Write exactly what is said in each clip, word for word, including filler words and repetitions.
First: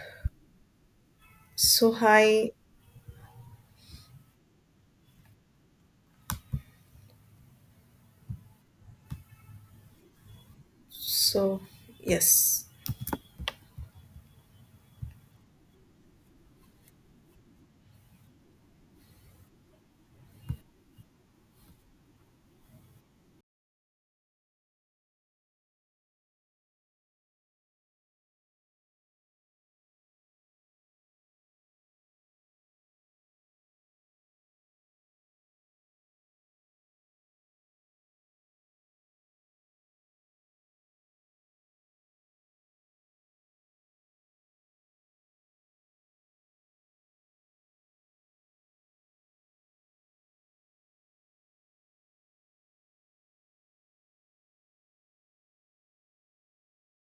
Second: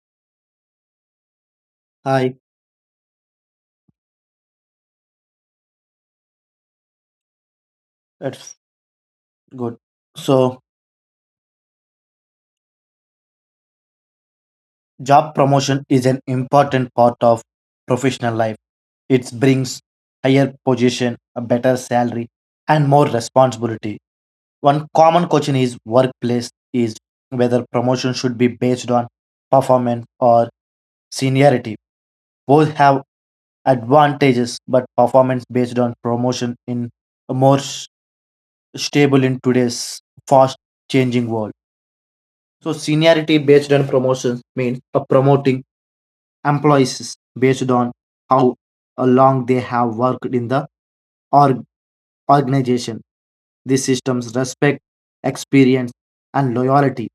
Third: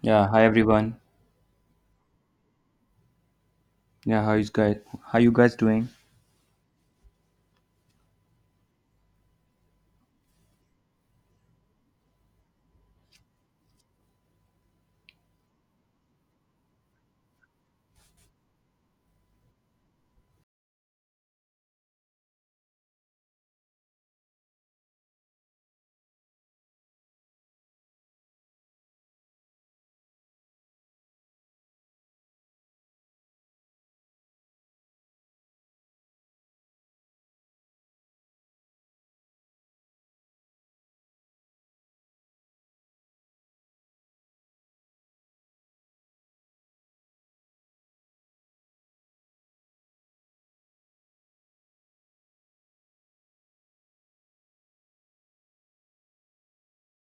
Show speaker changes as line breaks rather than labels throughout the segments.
Yeah, hi everyone.
So
Hi,
high,
Yeah, how is guys? How you guys doing?
that's good. So,
so yes,
job promotion is an important part of professional life. It brings higher position, a better salary, and more responsibility. One common question is workplace is whether promotion should be based on performance or seniority. Both have advantages, but performance based on promotion in a more s- stable in today's fast changing world. So seniority based on promotions means uh, promoting employees based on how uh, long they have worked in the org- organization. These systems respect experience and loyalty.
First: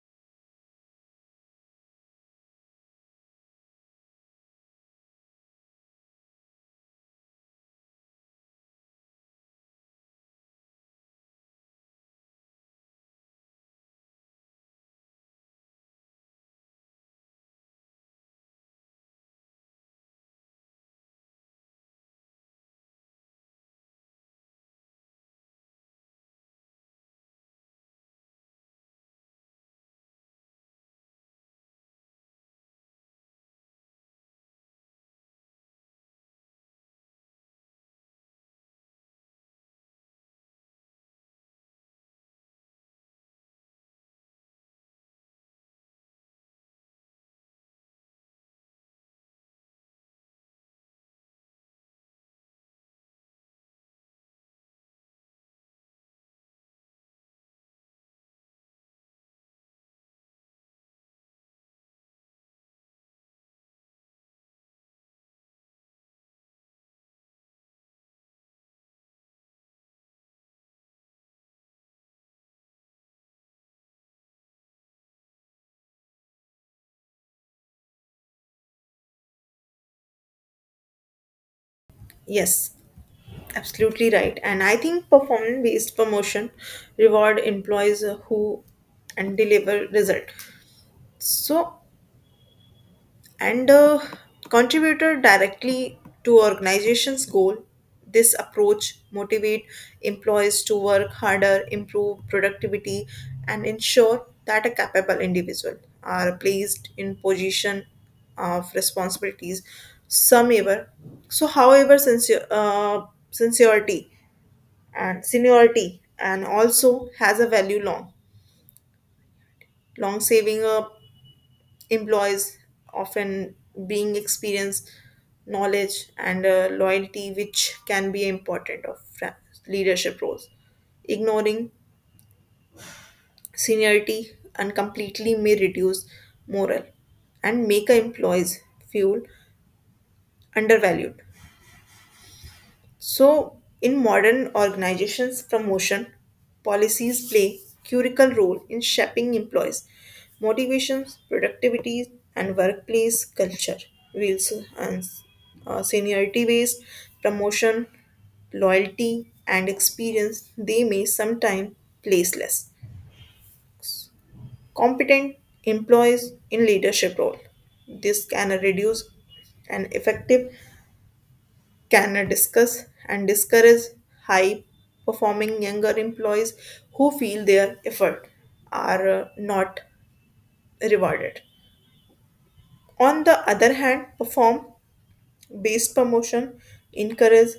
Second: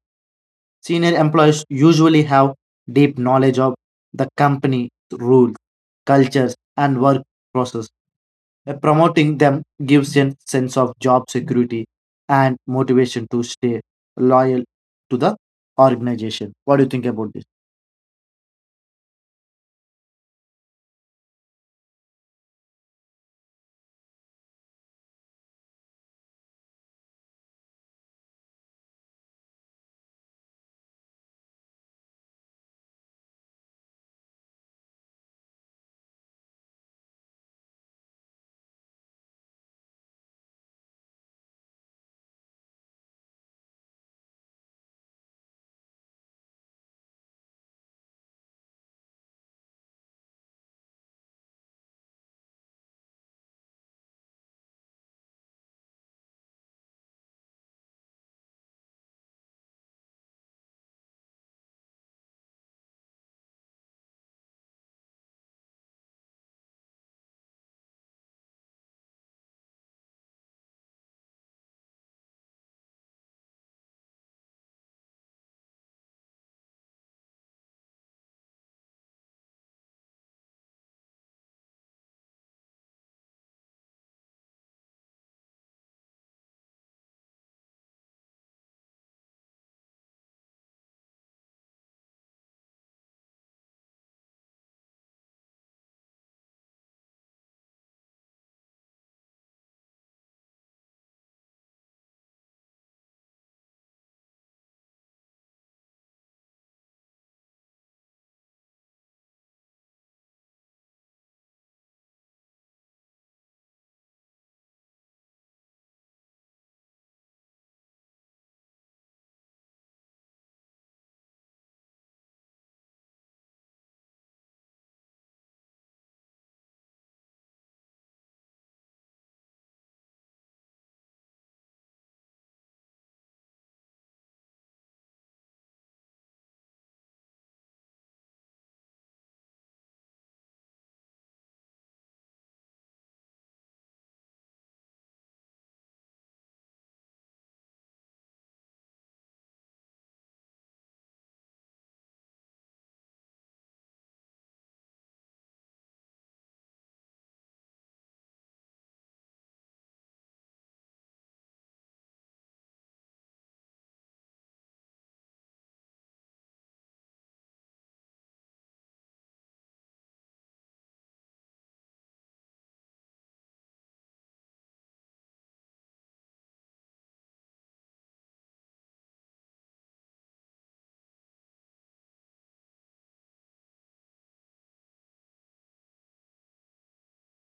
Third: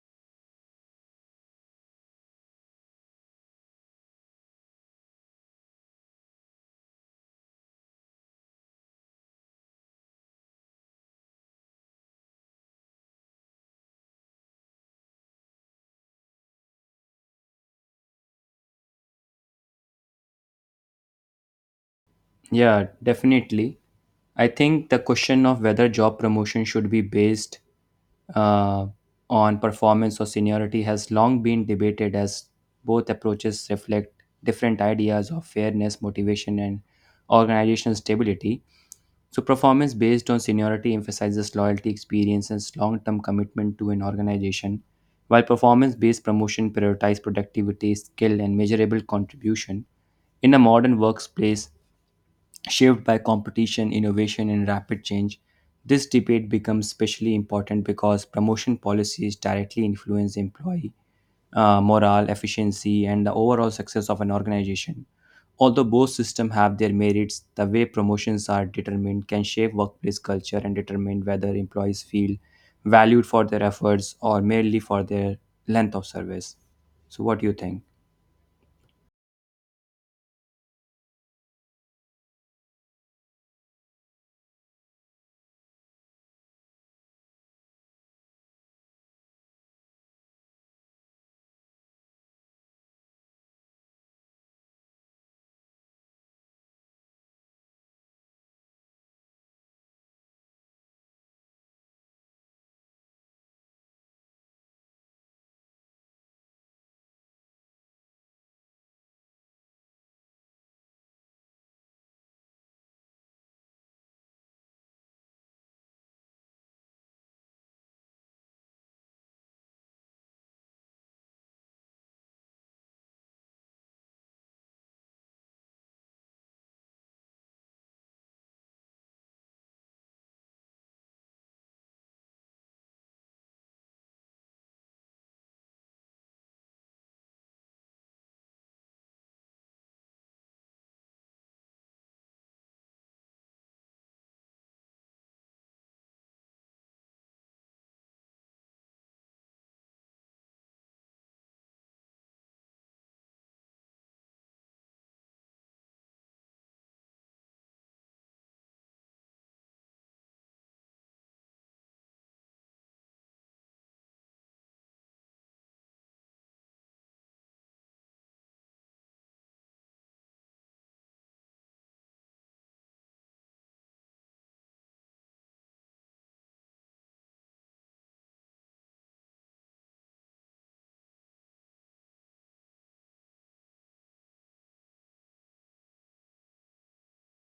Senior employees usually have deep knowledge of the company rules, cultures, and work process. Uh, Promoting them gives a sense of job security and motivation to stay loyal to the organization. What do you think about this?
Yeah, definitely. I think the question of whether job promotion should be based uh, on performance or seniority has long been debated as both approaches reflect different ideas of fairness, motivation, and organizational stability. So, performance based on seniority emphasizes loyalty, experience, and long term commitment to an organization, while performance based promotion prioritizes productivity, skill, and measurable contribution. In a modern workplace shaped by competition, innovation, and rapid change, this debate becomes especially important because promotion policies directly influence employee uh, morale, efficiency, and the overall success of an organization. Although both systems have their merits, the way promotions are determined can shape workplace culture and determine whether employees feel valued for their efforts or merely for their length of service. So, what do you think?
yes, absolutely right. And I think performance-based promotion reward employees who and deliver result. So and uh, contributor directly to organization's goal, this approach motivate employees to work harder, improve productivity, and ensure that a capable individual are placed in position of responsibilities. Some ever so However sincere, uh, sincerity and seniority and also has a value. Long long saving a employees often being experience, knowledge, and uh, loyalty, which can be important of fra- leadership roles. Ignoring seniority and completely may reduce morale and make a employees feel undervalued. So, in modern organizations, promotion policies play critical role in shaping employees' motivations, productivity, and workplace culture. Wheels and uh, seniority-based promotion, loyalty, and experience they may sometimes place less competent employees in leadership role. This can reduce an effective, can discuss and discourage high performing younger employees who feel their effort are uh, not rewarded. On the other hand, perform based promotion encourage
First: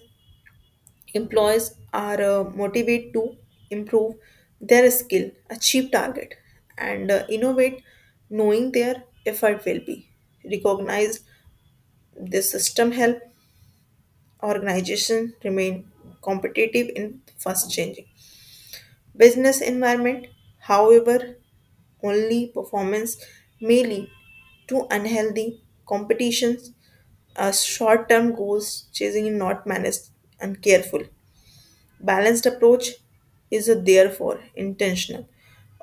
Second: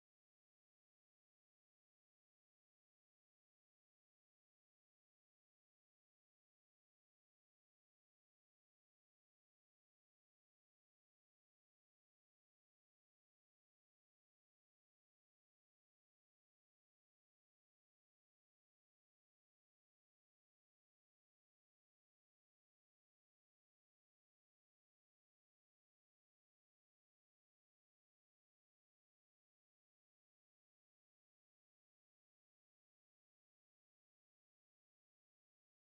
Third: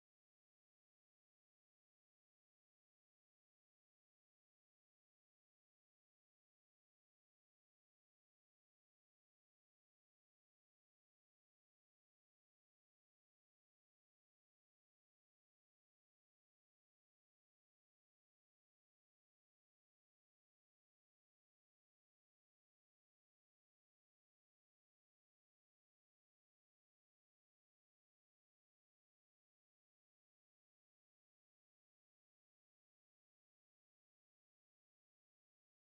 employees are uh, motivated to improve their skill, achieve target, and uh, innovate knowing their effort will be recognized. This system help organization remain competitive in fast changing business environment. However, only performance may lead to unhealthy competitions, uh, short-term goals chasing is not managed and careful. Balanced approach is a therefore intentional.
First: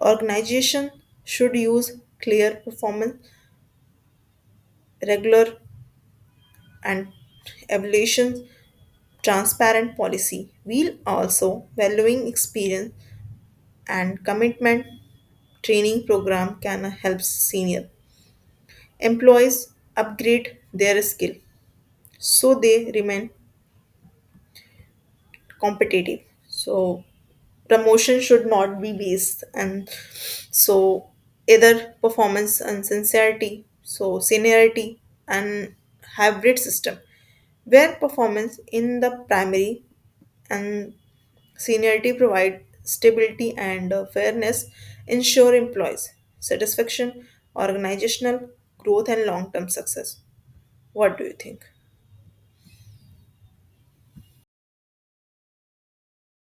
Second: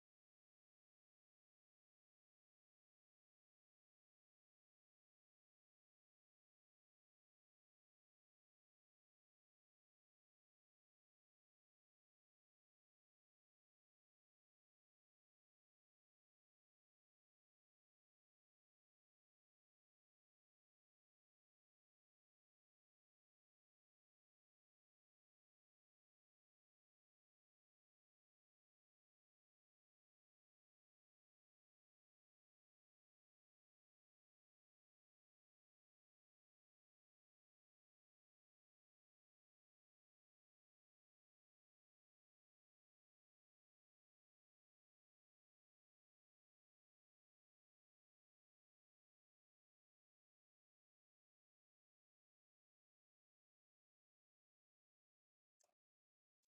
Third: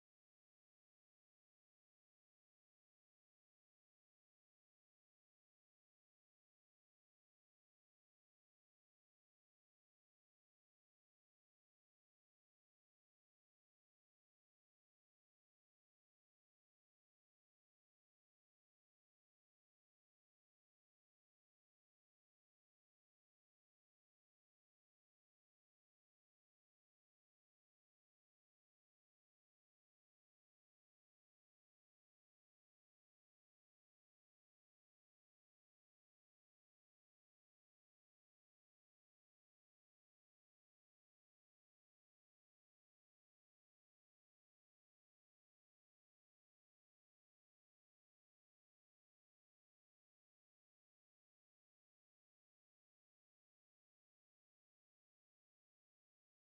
Organization should use clear performance, regular and evaluations, transparent policy. While also valuing experience and commitment, training program can help senior employees upgrade their skill so they remain competitive. So promotion should not be based and so either performance and sincerity so seniority and hybrid system where performance in the primary and seniority provide stability and uh, fairness, ensure employees satisfaction, organizational growth, and long term success. What do you think?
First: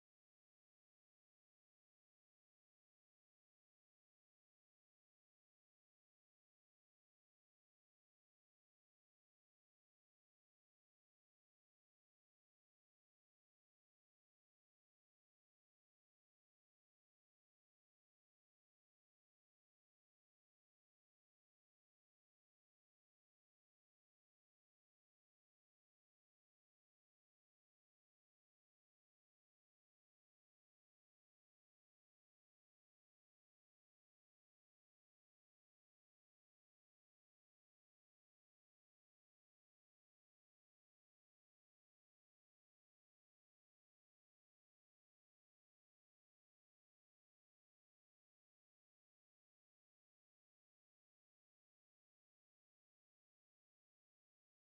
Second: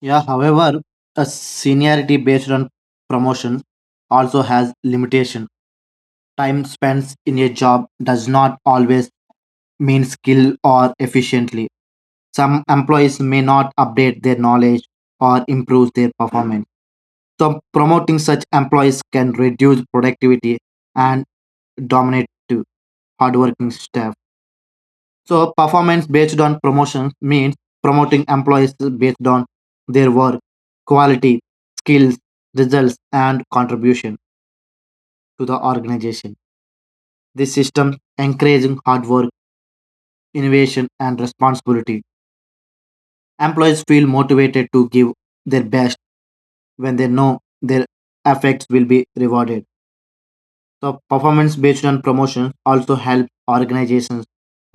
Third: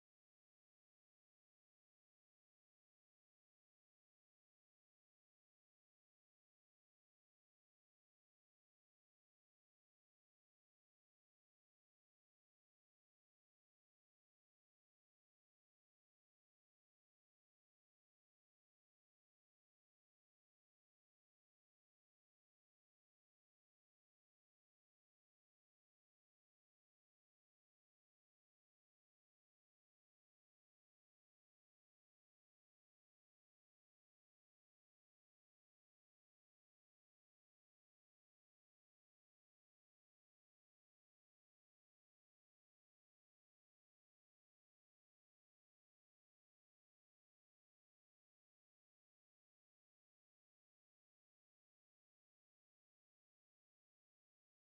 Yeah, however, a seniority based on promotion also has limitation. Time spent in a job does not always mean skill or efficiently. Some employees may not update their knowledge or improve their performance. So promoting such employees can reduce productivity and dominate to hardworking staff. So performance based on promotion means promoting employees based on their work, quality, skills, results, and contribution to the organization. This system encouraging hard work, innovation, and responsibility. Employees feel motivated to give their best when they know their efforts will be rewarded. So performance based on promotions also help organizations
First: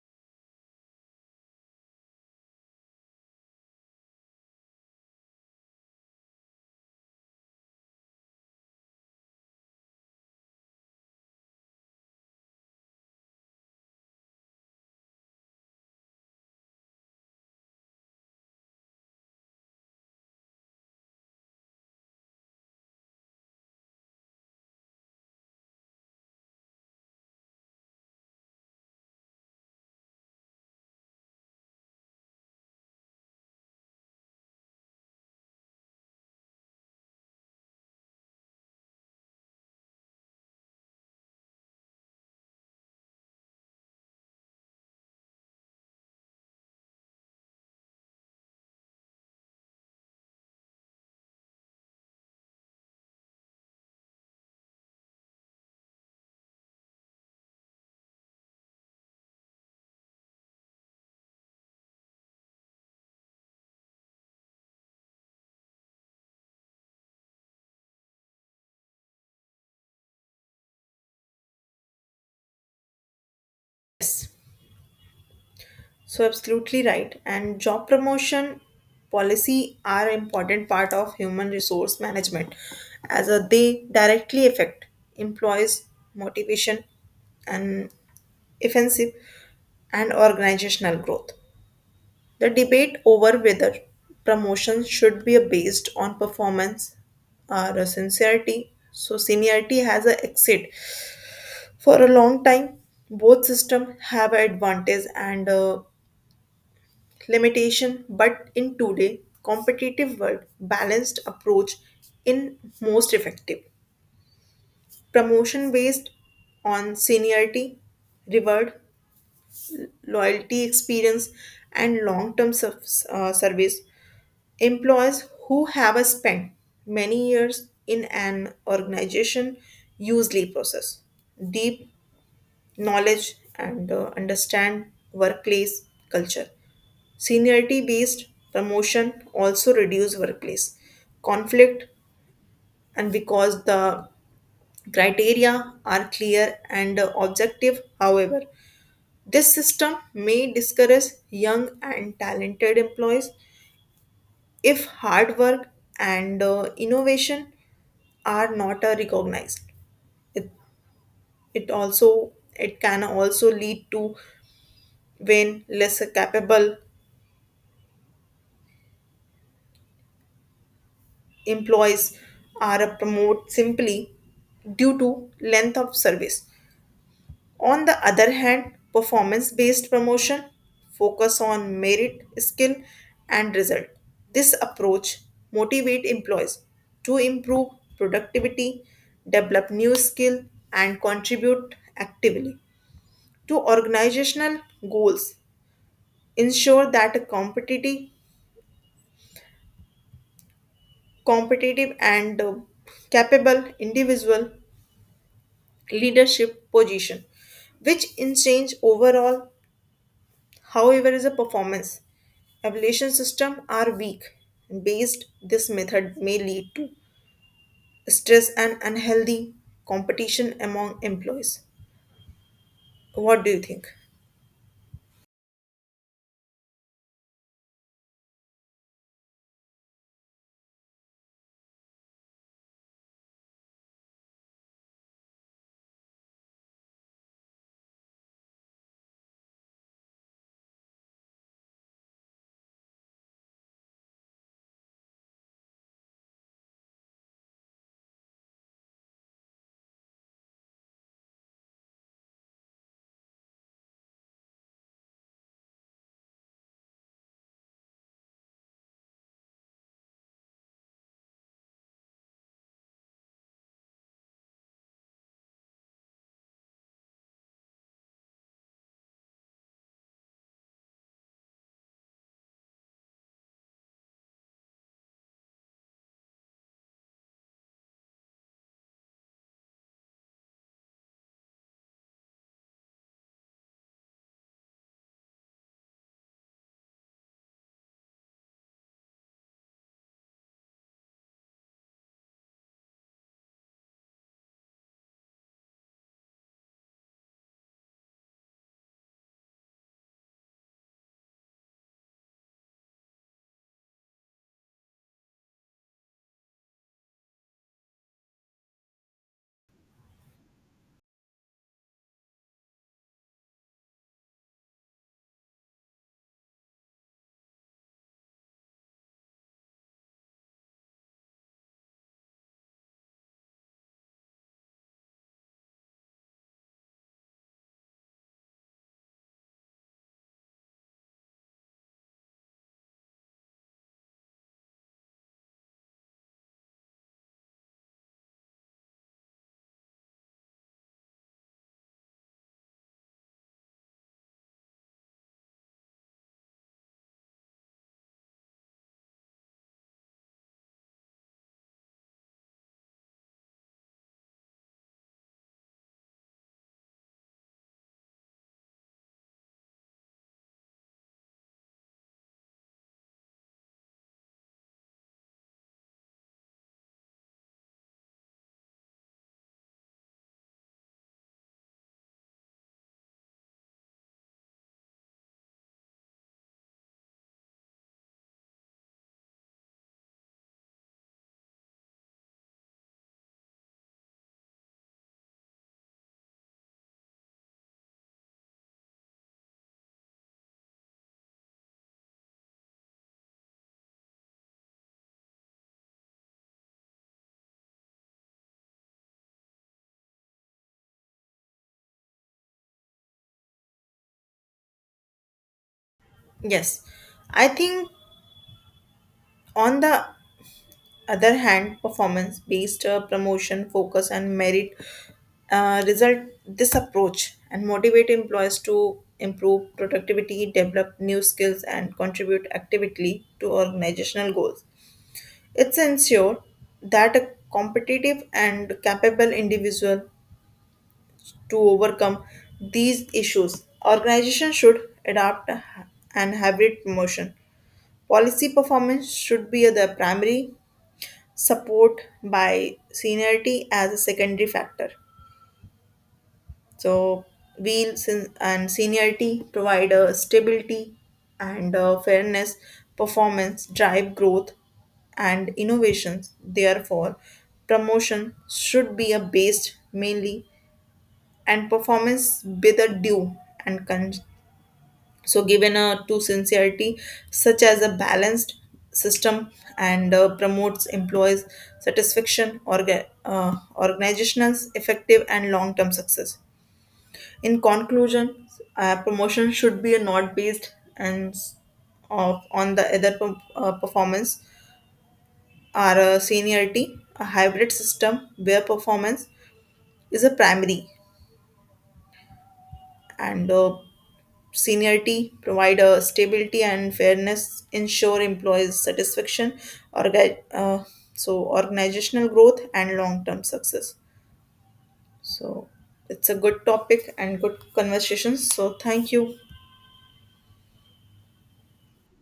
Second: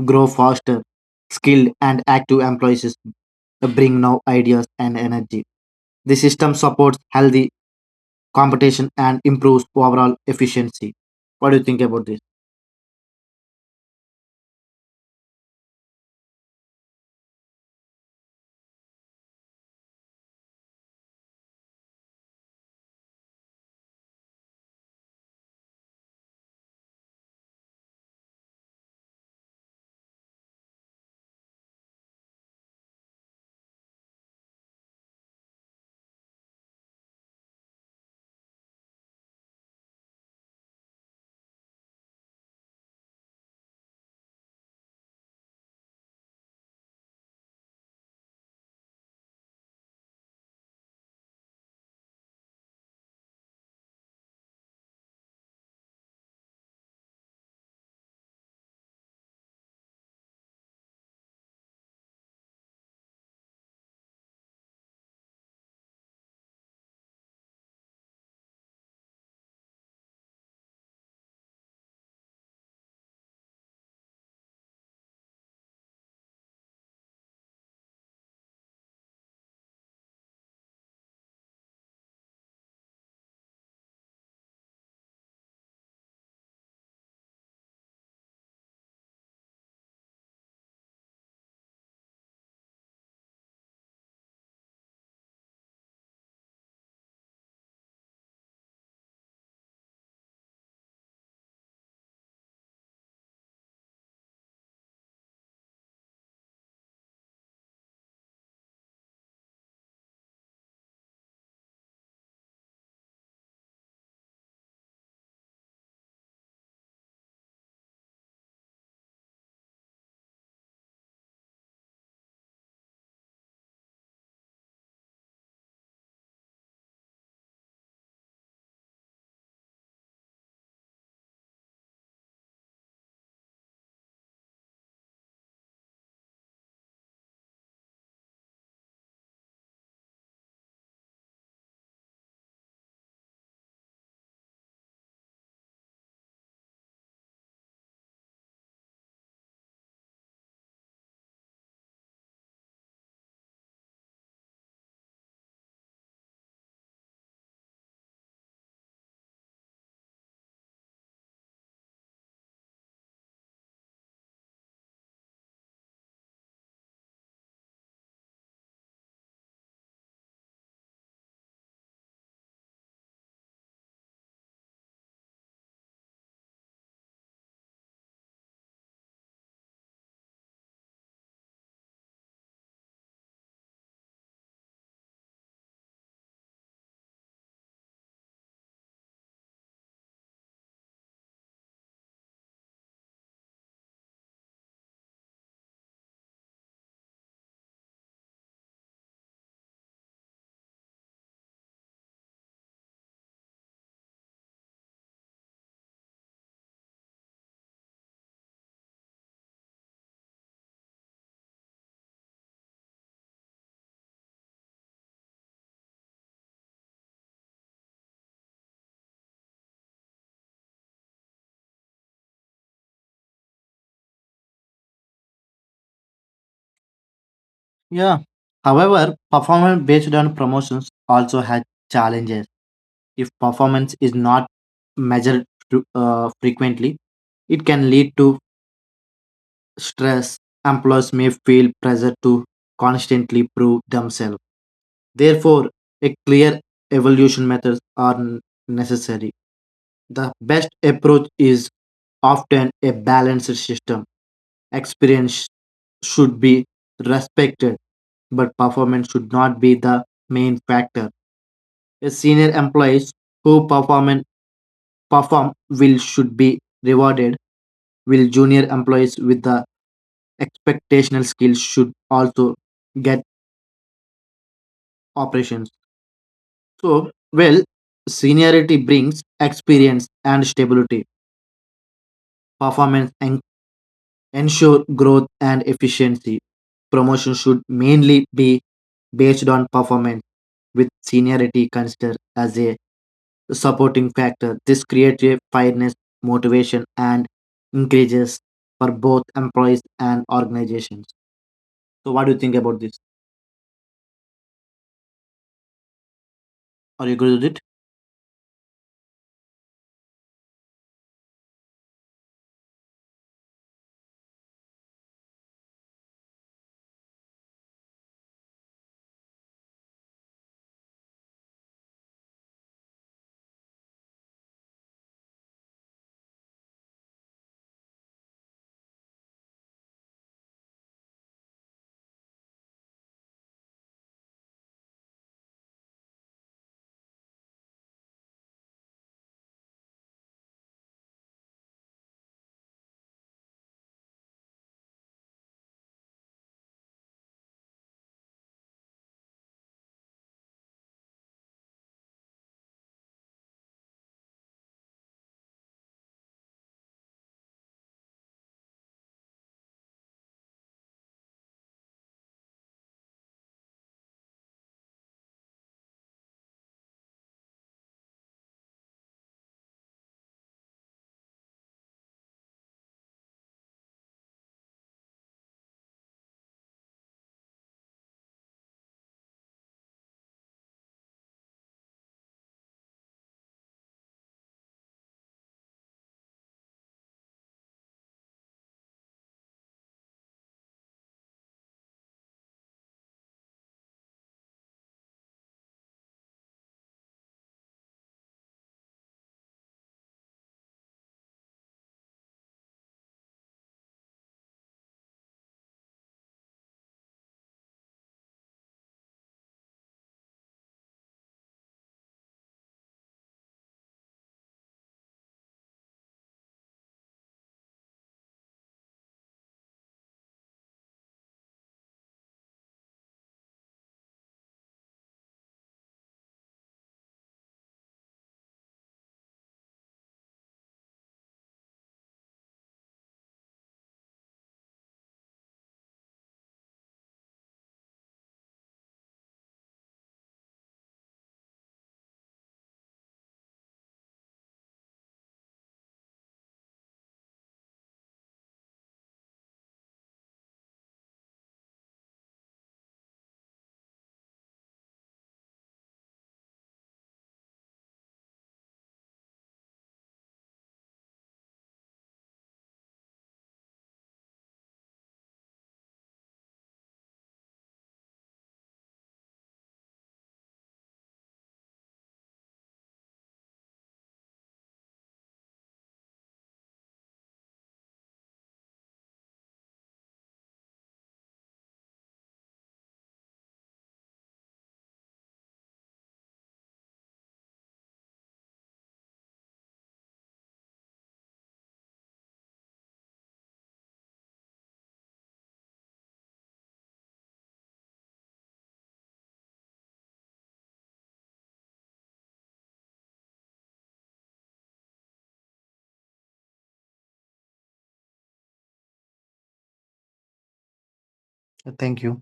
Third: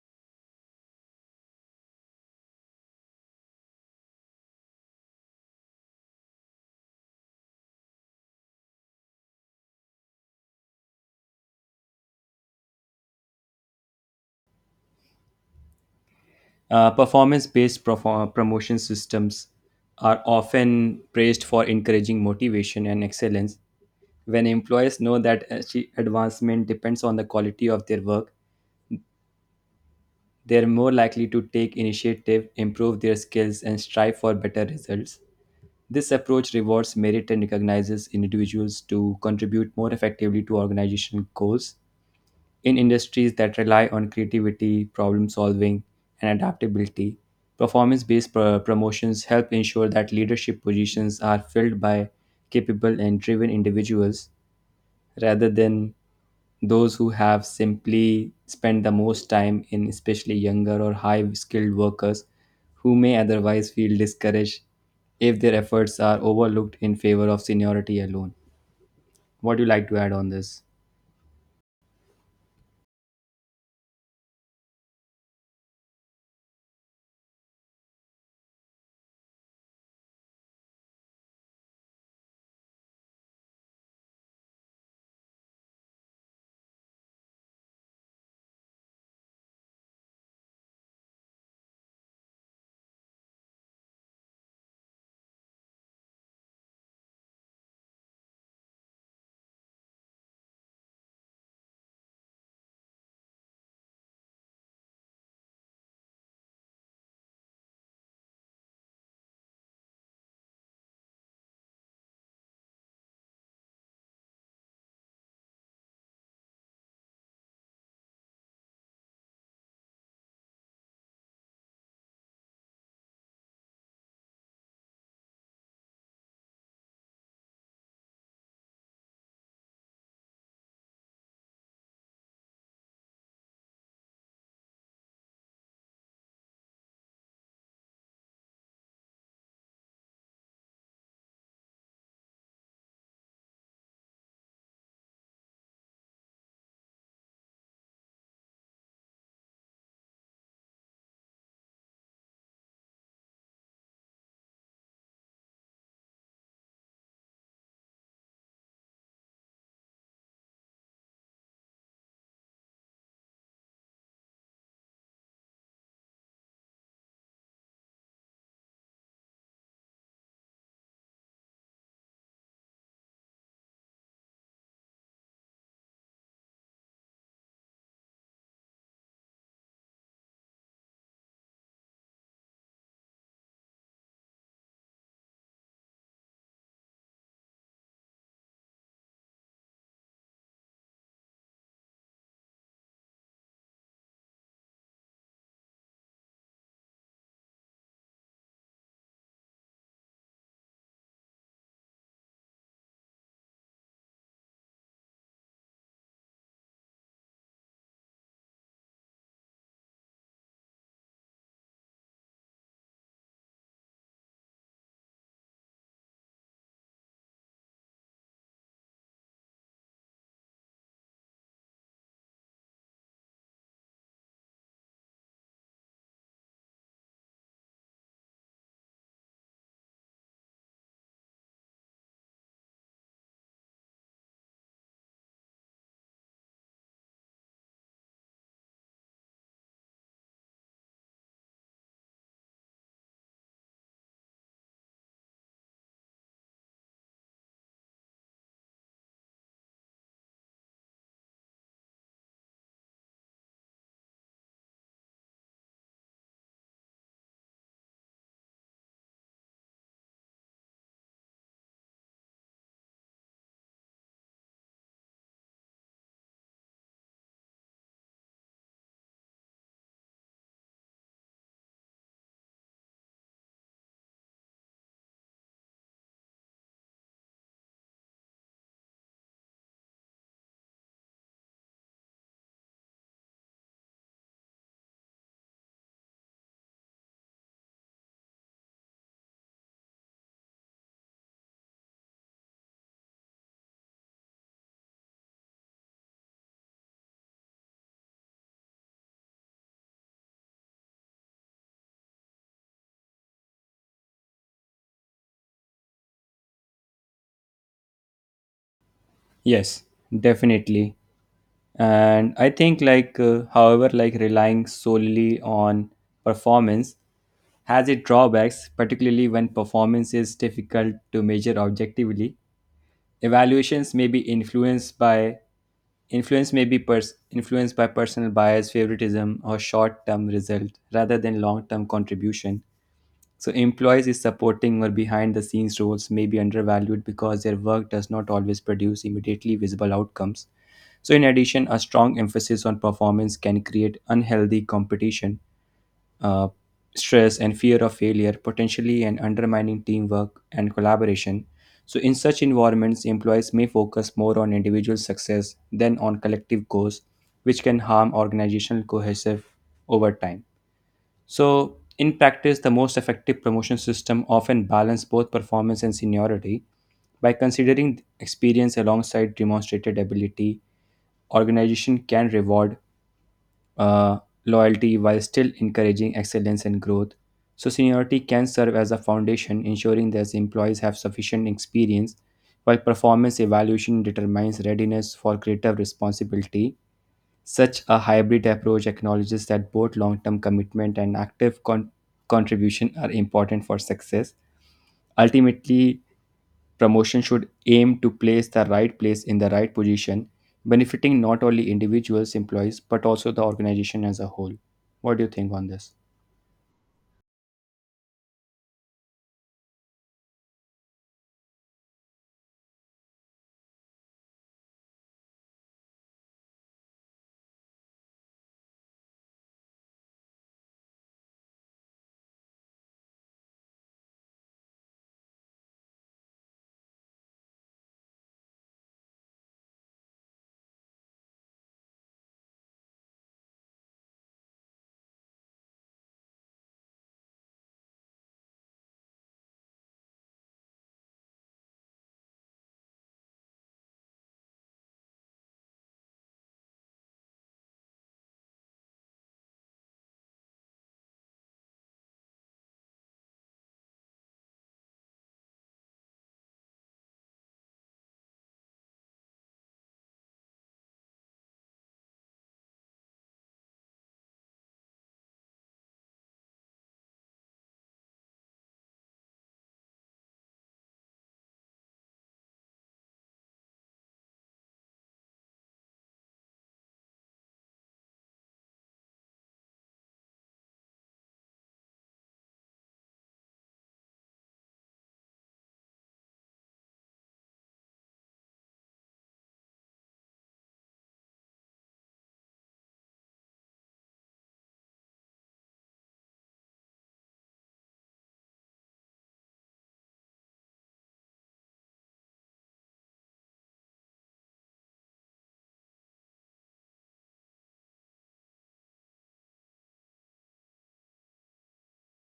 grow faster, skilled and active employees bring new ideas and energy. The system supports healthy competition and improves overall efficiency. What do you think about this?
Uh, Performance based promotion systems are often praised for encouraging motivation and excellence. When employers know that achie- advancement depends on the quality of their work, they are more likely to take initiative, improve their skills, and strive for better results. This approach rewards merit and recognizes individuals to contribute more effectively to organizational goals. In industries that rely on creativity, problem solving, and adaptability, performance based promotions help ensure that leadership positions are filled by capable and driven individuals rather than those who have simply spent the most time in especially younger or high skilled workers who may otherwise feel discouraged if their efforts are overlooked in favor of seniority alone. What do you like to add on this?
Yes, so absolutely right. And job promotion policy are important part of human resource management as uh, they directly affect employees' motivation and offensive and organizational growth. The debate over whether promotions should be based on performance or sincerity, so seniority has a exit. For a long time, both system have advantage and uh, limitation, but in today competitive world balanced approach in most effective. Promotion based on seniority reward loyalty, experience, and long term service. Employees who have spent many years in an organization usually possess deep knowledge and uh, understand workplace culture. Seniority based promotion also reduce workplace conflict and because the criteria are clear and objective. However, this system may discourage young and talented employees if hard work and uh, innovation are not uh, recognized. It, it also it can also lead to when less capable employees are promoted simply due to length of service. On the other hand, performance based promotion focus on merit, skill and result. This approach motivate employees to improve productivity, develop new skill, and contribute actively to organizational goals. Ensure that a competitive competitive and uh, capable individual leadership position, which in change overall. However, is a performance. Evaluation system are weak. Based this method may lead to stress and unhealthy competition among employees. What do you think?
Yeah. However, performance based on promotions also has challenges. If performance is not measured fre- uh, frequently, it can lead to stress, employees may feel pressure to constantly prove themselves. Therefore, a clear evaluation methods are n- necessary. The best approach is often a balanced system. Experience should be respected, but performance should not be the main factor. A senior employees who perform perform will should be rewarded, while junior employees with the expectational skills should also get operations. So, well, seniority brings experience and stability. Performance and ensure growth and efficiency. Promotion should mainly be based on performance, with seniority considered as a supporting factor. This creates a fairness, motivation, and increases for both employees and organizations. So, what do you think about this? Are you good with
Yes, definitely. And I think like uh, however, like, relying solely on performance has its drawbacks, particularly when performance is difficult to measure objectively. Evaluations may be influenced by influence may be pers- influenced by personal bias, favoritism, or short-term result rather than long-term contribution. So employees is supporting or behind the scenes roles may be undervalued because their work does not always produce immediately visible outcomes. So in addition, a strong emphasis on performance can create unhealthy competition, uh, stress, and fear of failure, potentially and undermining teamwork and collaboration. So in such environments, employees may focus more on individual success than on collective goals, which can harm organizational cohesive over time. So, in practice, the most effective promotion system often balance both performance and seniority by considering experience alongside demonstrated ability. Organization can reward uh, loyalty while still encouraging excellence and growth. So, seniority can serve as a foundation, ensuring that employees have sufficient experience, while performance evaluation determines readiness for greater responsibility. Such a hybrid approach acknowledges that both long term commitment and active con- contribution are important for success. Ultimately, promotion should aim to place the right place in the right position, benefiting not only individuals, employees, but also the organization as a whole. What do you think on this?
Yes, I think on the other hand, performance based uh, promotion, focus, and merit, uh, result, this approach and motivate employees to improve productivity, develop new skills, and contribute actively to organizational goals. It's ensured that a competitive and capable individual to overcome these issues. Organization should adopt a- an hybrid promotion. Policy performance should be the primary, support by seniority as a secondary factor. So, wheels in- and seniority provide a stability and uh, fairness, performance, drive growth, and innovations. Therefore, promotion should be a based mainly and performance with a due and con- so given a to sincerity, such as a balanced system and uh, promotes employees satisfaction, orga- uh, organizational effective and long term success. In conclusion, uh, promotion should be a not based and s- of, on the other per- uh, performance or uh, seniority, a hybrid system where performance is a primary and uh, seniority, provide a stability and fairness, ensure employees' satisfaction, orga- uh, so organizational growth and long-term success. So it's a good topic and good conversation. So thank you.
it? Thank you.